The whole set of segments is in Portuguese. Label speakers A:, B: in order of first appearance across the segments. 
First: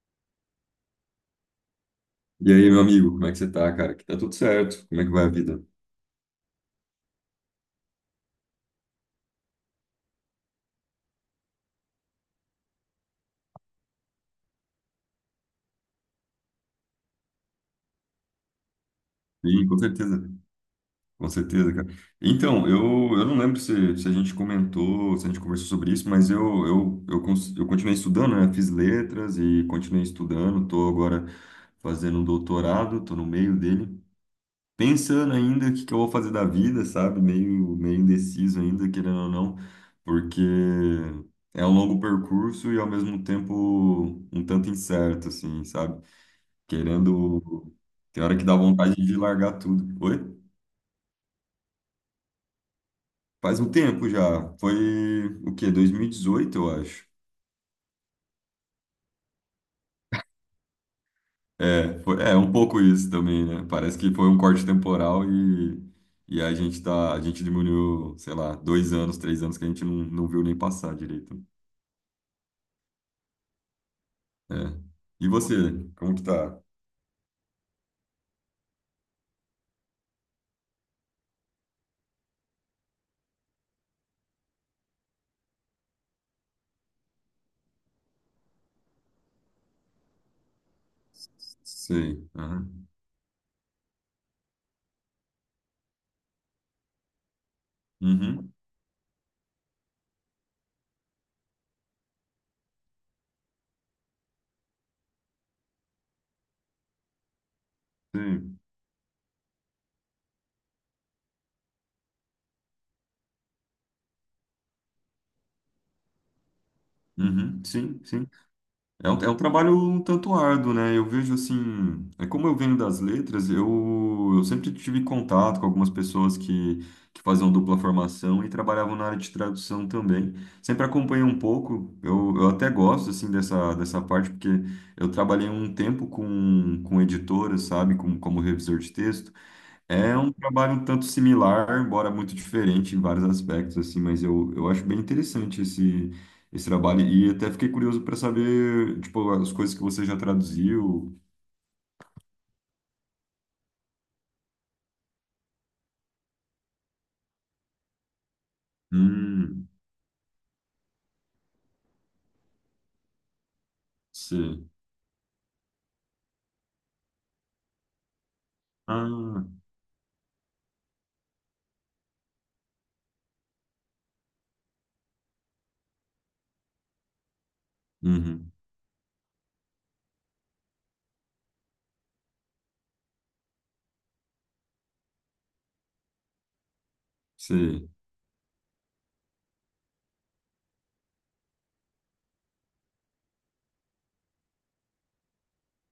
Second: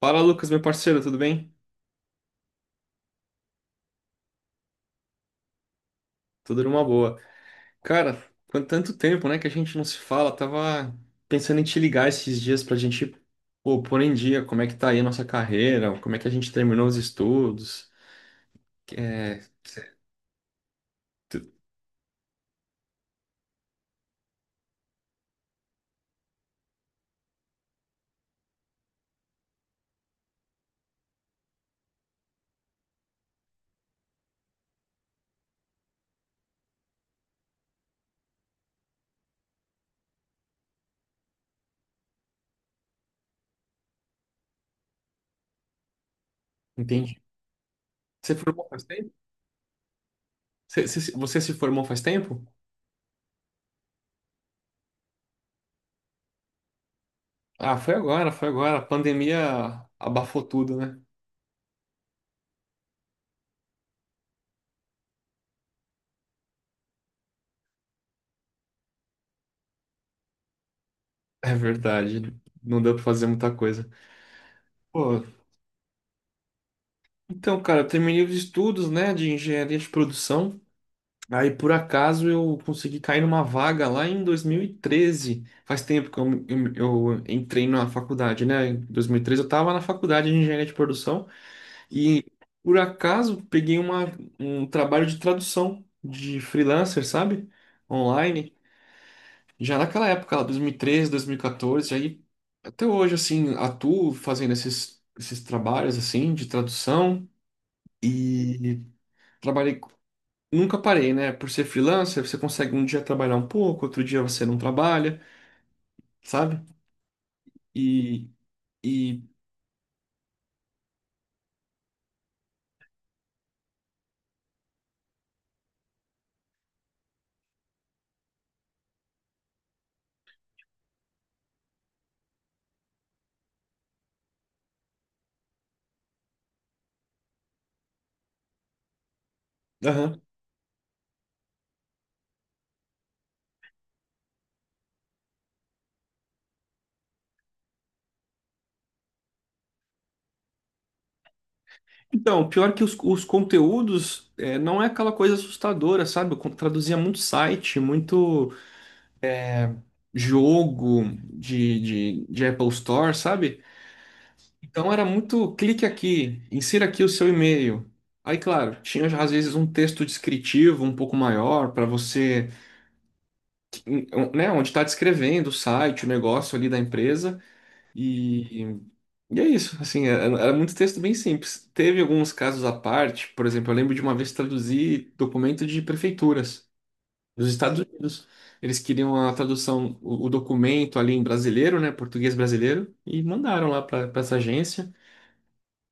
A: Fala, Lucas, meu parceiro, tudo bem?
B: E aí, meu amigo, como é que você tá, cara? Que tá tudo certo? Como é que vai a vida?
A: Tudo numa boa. Cara, quanto tanto tempo, né, que a gente não se fala. Tava pensando em te ligar esses dias pra gente, pô, pôr em dia como é que tá aí a nossa carreira, como é que a gente terminou os estudos. É,
B: Sim,
A: cê-
B: com
A: tu-
B: certeza, cara. Então, eu não lembro se a gente comentou, se a gente conversou sobre isso, mas eu continuei estudando, né? Fiz letras e continuei estudando, tô agora fazendo um doutorado, tô no meio dele, pensando ainda o que que eu vou fazer da vida, sabe? Meio, meio indeciso ainda, querendo ou não, porque é um longo percurso e ao mesmo tempo um tanto incerto, assim, sabe?
A: entende?
B: Querendo. Tem
A: Você
B: hora que dá
A: formou faz
B: vontade
A: tempo?
B: de largar tudo. Oi?
A: Cê- cê se- Você se formou faz tempo?
B: Faz um tempo já. Foi o quê? 2018 eu acho.
A: Ah, foi agora, foi agora. A pandemia abafou tudo, né?
B: É, foi, é um pouco isso também, né? Parece que foi um corte temporal e a gente diminuiu, sei lá, 2 anos, 3 anos que a gente não viu nem passar direito.
A: É verdade. Não deu pra fazer muita coisa.
B: É.
A: Pô,
B: E você, como que tá?
A: então, cara, eu terminei os estudos, né, de engenharia de produção. Aí, por acaso, eu consegui cair numa vaga lá em 2013. Faz tempo que eu entrei na faculdade, né? Em 2013 eu estava na faculdade de engenharia de produção
B: Sei.
A: e, por
B: Aham.
A: acaso, peguei um trabalho de tradução de freelancer, sabe? Online.
B: Uhum.
A: Já naquela época, lá, 2013, 2014. Aí, até hoje, assim, atuo fazendo esses trabalhos, assim, de tradução.
B: Sei.
A: E trabalhei, nunca parei, né? Por ser freelancer, você consegue um dia trabalhar um pouco, outro dia você não trabalha, sabe?
B: Uhum. Sim, sim.
A: E,
B: É um,
A: e,
B: é um trabalho um tanto árduo, né? Eu vejo assim, é como eu venho das letras, eu sempre tive contato com algumas pessoas que faziam dupla formação e trabalhavam na área de tradução também. Sempre acompanhei um pouco, eu até gosto assim dessa parte, porque eu trabalhei um tempo com editoras, sabe? Como revisor de texto. É
A: aham.
B: um trabalho um tanto similar, embora muito diferente em vários aspectos, assim, mas eu acho bem interessante esse trabalho. E até fiquei curioso para saber, tipo, as coisas que você já traduziu.
A: Então, pior que os conteúdos, é, não é aquela coisa assustadora, sabe? Traduzia muito site, muito
B: Hum,
A: jogo de Apple Store, sabe?
B: sei.
A: Então era muito clique aqui, insira aqui o seu e-mail. Aí, claro, tinha às
B: Ah,
A: vezes um texto descritivo um pouco maior para você, né, onde está descrevendo o site, o negócio ali da empresa.
B: uhum,
A: E, e é isso, assim, era muito texto bem simples. Teve alguns casos à parte, por exemplo, eu lembro de uma vez traduzir documento de prefeituras dos Estados
B: sei.
A: Unidos. Eles queriam a tradução, o documento ali em brasileiro, né, português brasileiro, e mandaram lá para essa agência,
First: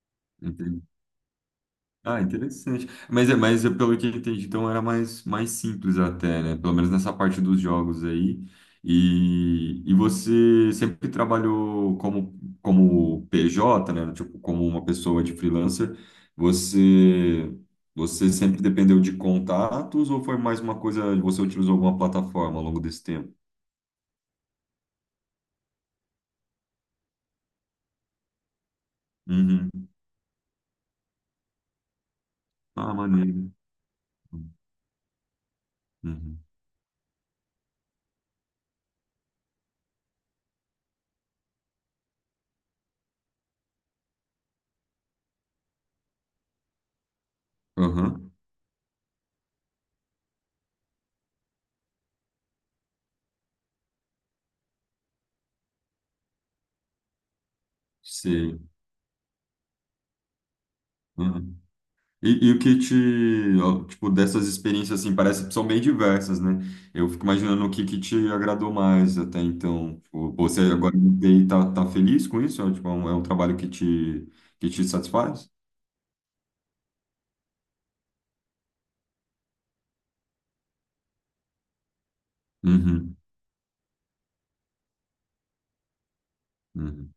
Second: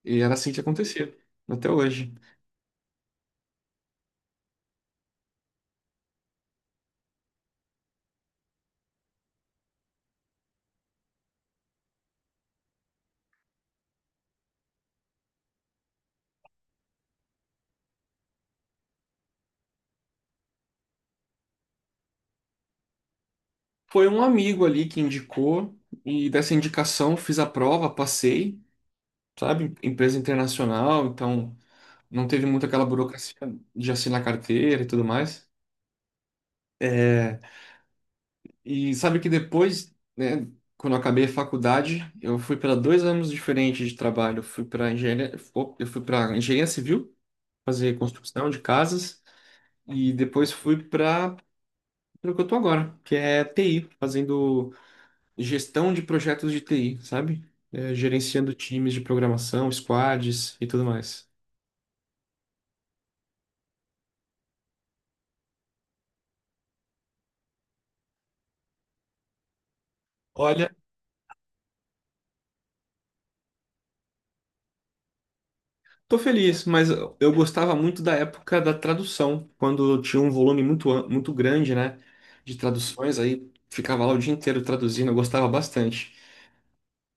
A: e era assim que
B: Entendi.
A: acontecia, até hoje.
B: Ah, interessante. Mas eu, pelo que eu entendi, então era mais simples até, né? Pelo menos nessa parte dos jogos aí. E você sempre trabalhou como PJ, né? Tipo, como uma pessoa de freelancer. Você, você sempre dependeu de contatos ou foi mais uma coisa, você utilizou alguma plataforma ao longo desse tempo?
A: Foi um amigo ali que indicou, e dessa indicação fiz a prova, passei, sabe,
B: Uhum.
A: empresa internacional, então não teve muito aquela
B: Ah,
A: burocracia
B: maneiro.
A: de assinar carteira e tudo mais.
B: Uhum.
A: É, e sabe que depois, né, quando eu acabei a faculdade, eu fui para dois anos diferentes de trabalho. Eu fui para engenharia, eu fui para engenharia civil, fazer
B: Aham.
A: construção de casas, e depois fui para o que eu tô agora, que é TI, fazendo gestão de projetos de TI, sabe? É, gerenciando
B: Sei.
A: times de programação, squads e tudo mais.
B: E o que te, ó, tipo, dessas experiências, assim, parece que são bem diversas, né? Eu fico imaginando o que que te agradou mais até então. Tipo, você
A: Olha,
B: agora no TI tá feliz com isso? É, tipo, é um trabalho que te satisfaz?
A: tô feliz, mas eu gostava muito da época da tradução, quando tinha um volume muito, muito grande, né, de
B: Uhum,
A: traduções, aí ficava lá o dia inteiro traduzindo, eu gostava bastante.
B: uhum,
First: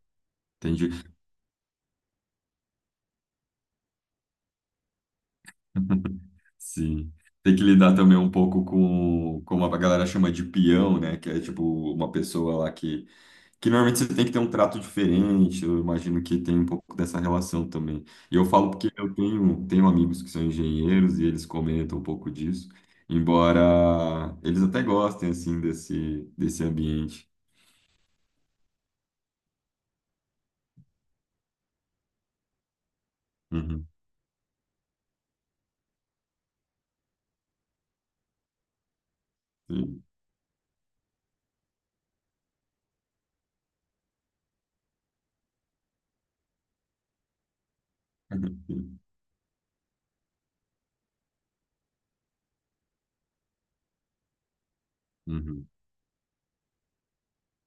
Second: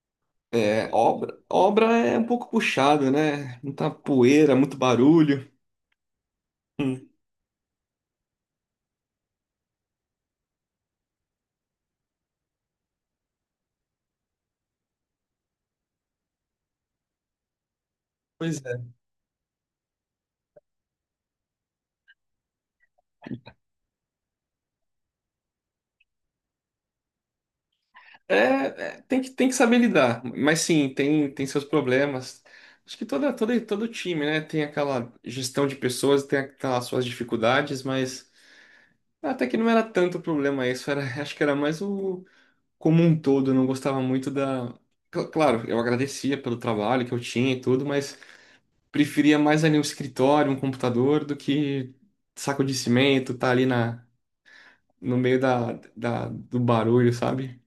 A: É,
B: entendi.
A: obra é um pouco puxada, né? Muita poeira, muito barulho. Hum,
B: Sim. Tem que lidar também um pouco como a galera chama de peão, né? Que é, tipo, uma pessoa lá Que normalmente você tem que ter um trato diferente, eu imagino que tem um pouco dessa relação também. E eu
A: Pois
B: falo porque
A: é.
B: eu tenho amigos que são engenheiros e eles comentam um pouco disso, embora eles até gostem, assim, desse ambiente.
A: É, tem que saber lidar, mas sim, tem, tem seus problemas. Acho que todo
B: Uhum,
A: time, né, tem aquela gestão de pessoas, tem aquelas suas dificuldades, mas até que não era
B: sim.
A: tanto problema isso, era, acho que era mais o como um todo, eu não gostava muito da. Claro, eu agradecia pelo trabalho que eu tinha e tudo, mas
B: Uhum,
A: preferia mais ali um escritório, um computador, do que saco de cimento, tá ali na, no meio
B: Uhum.
A: do barulho, sabe?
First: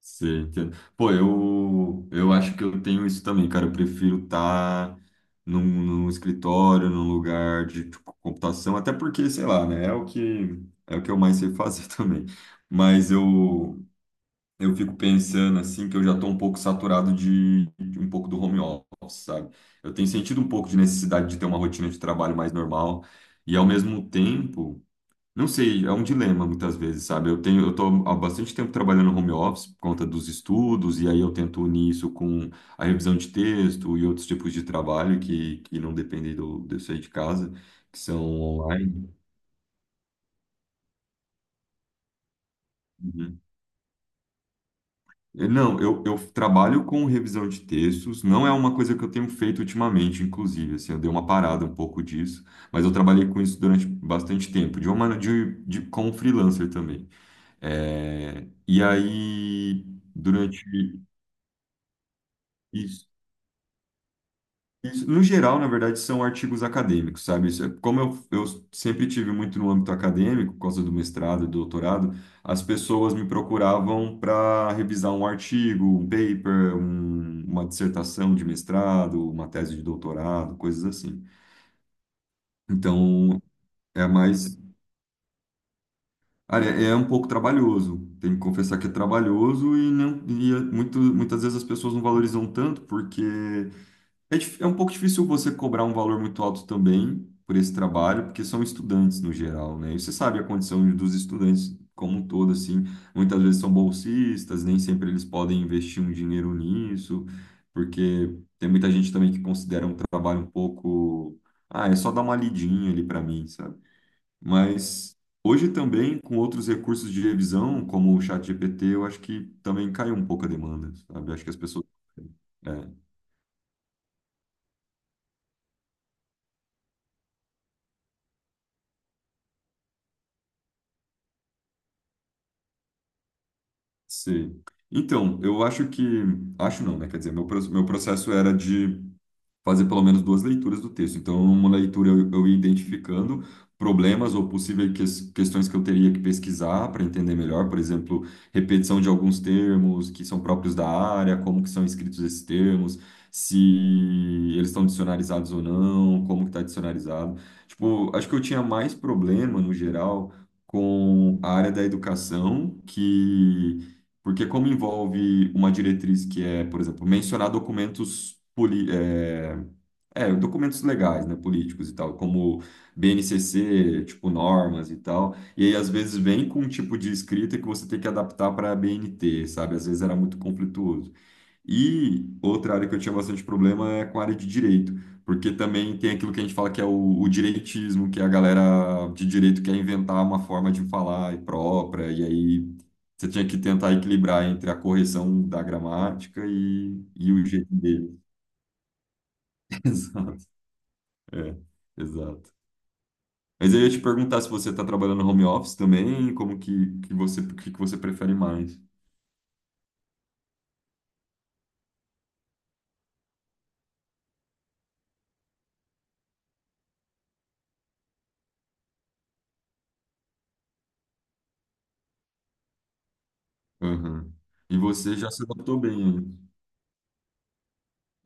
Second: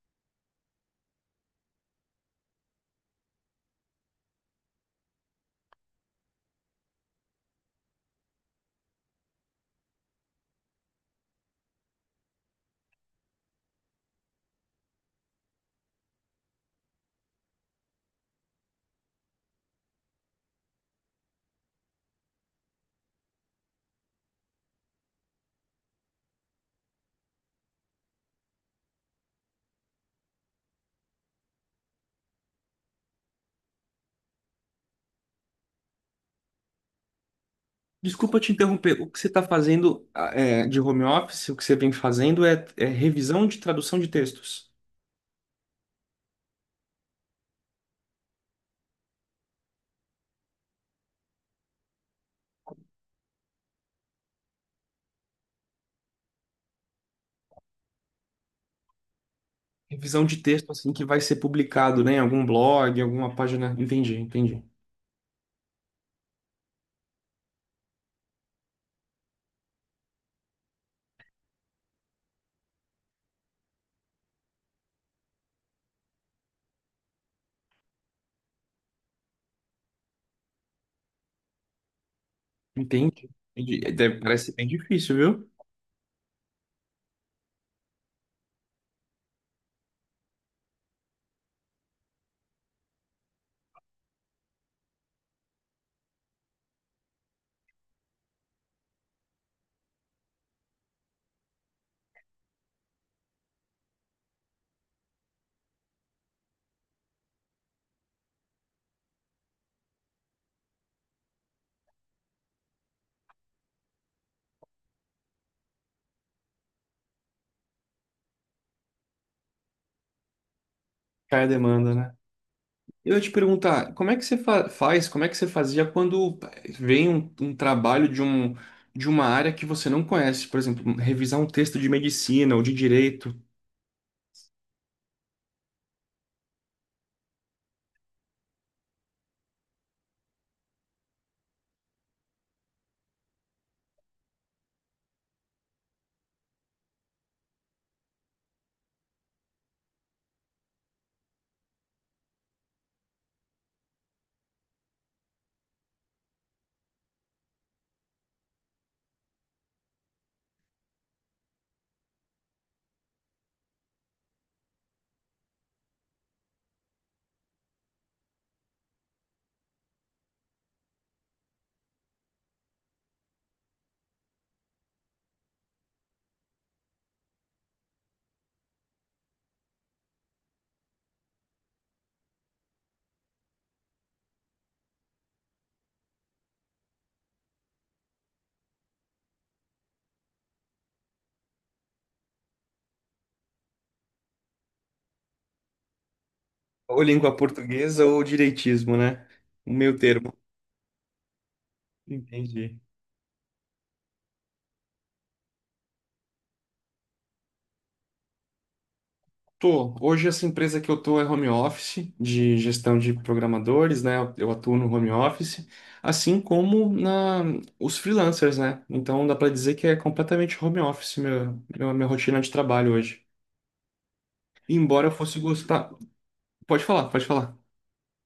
B: Sim, entendo. Pô, eu acho que eu tenho isso também, cara. Eu prefiro estar num escritório, num lugar de tipo, computação, até porque, sei lá, né? É o que eu mais sei fazer também. Mas eu fico pensando, assim, que eu já tô um pouco saturado de um pouco do home office, sabe? Eu tenho sentido um pouco de necessidade de ter uma rotina de trabalho mais normal. E, ao mesmo tempo. Não sei, é um dilema muitas vezes, sabe? Eu tô há bastante tempo trabalhando no home office por conta dos estudos, e aí eu tento unir isso com a revisão de texto e outros tipos de trabalho que não dependem de eu sair de casa, que são
A: Desculpa te interromper. O
B: online.
A: que você está fazendo, ah, é, de home office, o que você vem fazendo é, é
B: Uhum.
A: revisão de tradução de textos.
B: Não, eu trabalho com revisão de textos, não é uma coisa que eu tenho feito ultimamente, inclusive, assim, eu dei uma parada um pouco disso, mas eu trabalhei com isso durante bastante tempo, de uma maneira de como freelancer também. É, e aí,
A: Revisão de
B: durante
A: texto, assim, que vai ser publicado, né, em algum blog,
B: Isso,
A: alguma página. Entendi, entendi.
B: isso. No geral, na verdade, são artigos acadêmicos, sabe? Como eu sempre tive muito no âmbito acadêmico, por causa do mestrado e do doutorado, as pessoas me procuravam para revisar um artigo, um paper, uma dissertação de mestrado, uma tese de doutorado, coisas assim.
A: Entendi,
B: Então,
A: entendi. É,
B: é
A: parece
B: mais.
A: bem difícil, viu?
B: Olha, é um pouco trabalhoso, tenho que confessar que é trabalhoso e, não, e é muitas vezes as pessoas não valorizam tanto porque é um pouco difícil você cobrar um valor muito alto também por esse trabalho, porque são estudantes no geral, né? E você sabe a condição dos estudantes como um todo, assim. Muitas vezes são bolsistas, nem sempre eles podem investir um dinheiro nisso, porque tem muita gente também que considera um trabalho um pouco. Ah, é só dar uma lidinha ali para mim, sabe? Mas hoje também, com outros recursos de revisão, como o ChatGPT, eu acho que também caiu um pouco a demanda, sabe? Acho
A: Cai a
B: que as pessoas.
A: demanda, né?
B: É.
A: Eu ia te perguntar, como é que você faz, como é que você fazia quando vem um trabalho de, um, de uma área que você não conhece? Por exemplo, revisar um texto de medicina ou de direito.
B: Sim. Então, eu acho que. Acho não, né? Quer dizer, meu processo era de fazer pelo menos duas leituras do texto. Então, uma leitura eu ia identificando problemas ou possíveis questões que eu teria que pesquisar para entender melhor, por exemplo, repetição de alguns termos que são próprios da área, como que são escritos esses termos, se eles estão dicionarizados ou não, como que está dicionarizado. Tipo, acho que eu tinha mais problema, no geral, com a área da educação, que porque como envolve uma diretriz que é, por exemplo, mencionar documentos poli- é, é, documentos legais, né, políticos e tal, como BNCC, tipo normas e tal, e aí às vezes vem com um tipo de escrita que você tem que adaptar para a BNT, sabe? Às vezes era muito conflituoso. E outra área que eu tinha bastante problema é com a área de direito, porque também tem aquilo que a gente fala que é o direitismo, que a galera de direito quer inventar uma forma de falar própria, e aí você tinha que tentar equilibrar entre a correção da gramática
A: Ou
B: e
A: língua
B: o jeito
A: portuguesa
B: dele.
A: ou direitismo, né? O meio termo.
B: Exato. É, exato.
A: Entendi.
B: Mas eu ia te perguntar se você está trabalhando no home office também, como que você, o que que você prefere mais?
A: Tô. Hoje essa empresa que eu tô é home office, de gestão de programadores, né? Eu atuo no home office, assim como na os freelancers, né? Então dá pra dizer que é completamente home office meu, minha rotina de trabalho hoje.
B: Aham. E
A: Embora eu
B: você já
A: fosse
B: se adaptou
A: gostar.
B: bem aí.
A: Pode falar, pode falar.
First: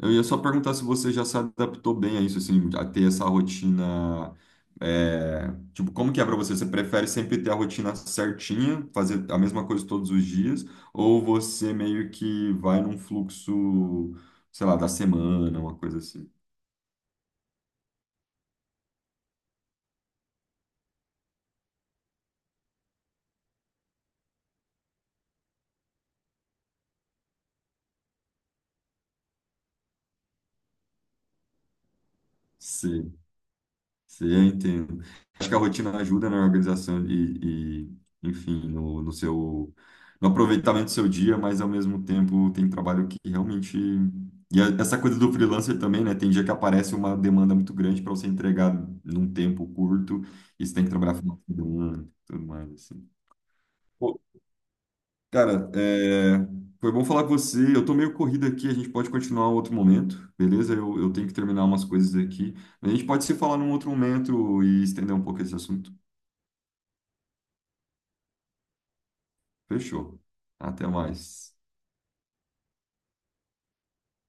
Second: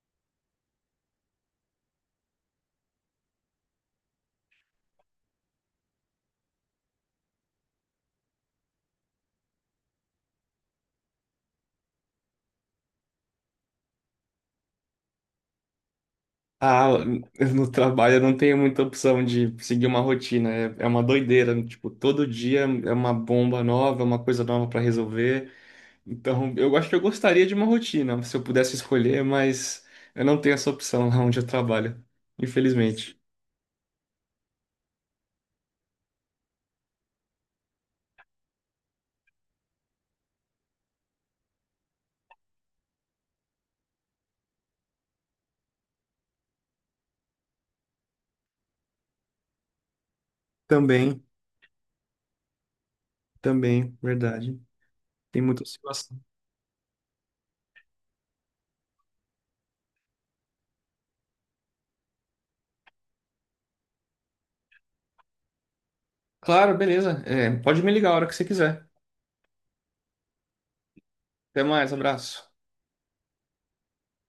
B: Eu ia só perguntar se você já se adaptou bem a isso, assim, a ter essa rotina. É, tipo, como que é pra você? Você prefere sempre ter a rotina certinha, fazer a mesma coisa todos os dias, ou você meio que vai num fluxo, sei lá, da semana, uma coisa assim?
A: Ah, no trabalho eu não tenho muita opção de seguir uma rotina. É, é uma doideira. Tipo, todo dia é uma bomba nova, é uma coisa nova para resolver. Então, eu acho que eu gostaria de uma rotina, se eu pudesse escolher, mas eu não tenho essa opção lá onde eu trabalho,
B: Sim,
A: infelizmente.
B: sim, eu entendo. Acho que a rotina ajuda na organização e, enfim, no aproveitamento do seu dia, mas ao mesmo tempo tem trabalho que realmente. E essa coisa do freelancer também, né? Tem dia que aparece uma demanda muito grande para você entregar num tempo curto e você tem que trabalhar
A: Também,
B: final de semana, tudo mais, assim.
A: também, verdade. Tem muita
B: Cara,
A: situação.
B: é, foi bom falar com você. Eu tô meio corrido aqui, a gente pode continuar em outro momento, beleza? Eu tenho que terminar umas coisas aqui. A gente pode se falar num outro momento e estender um pouco esse assunto.
A: Claro, beleza. É, pode me ligar a hora que você quiser.
B: Fechou. Até mais.
A: Até mais, abraço.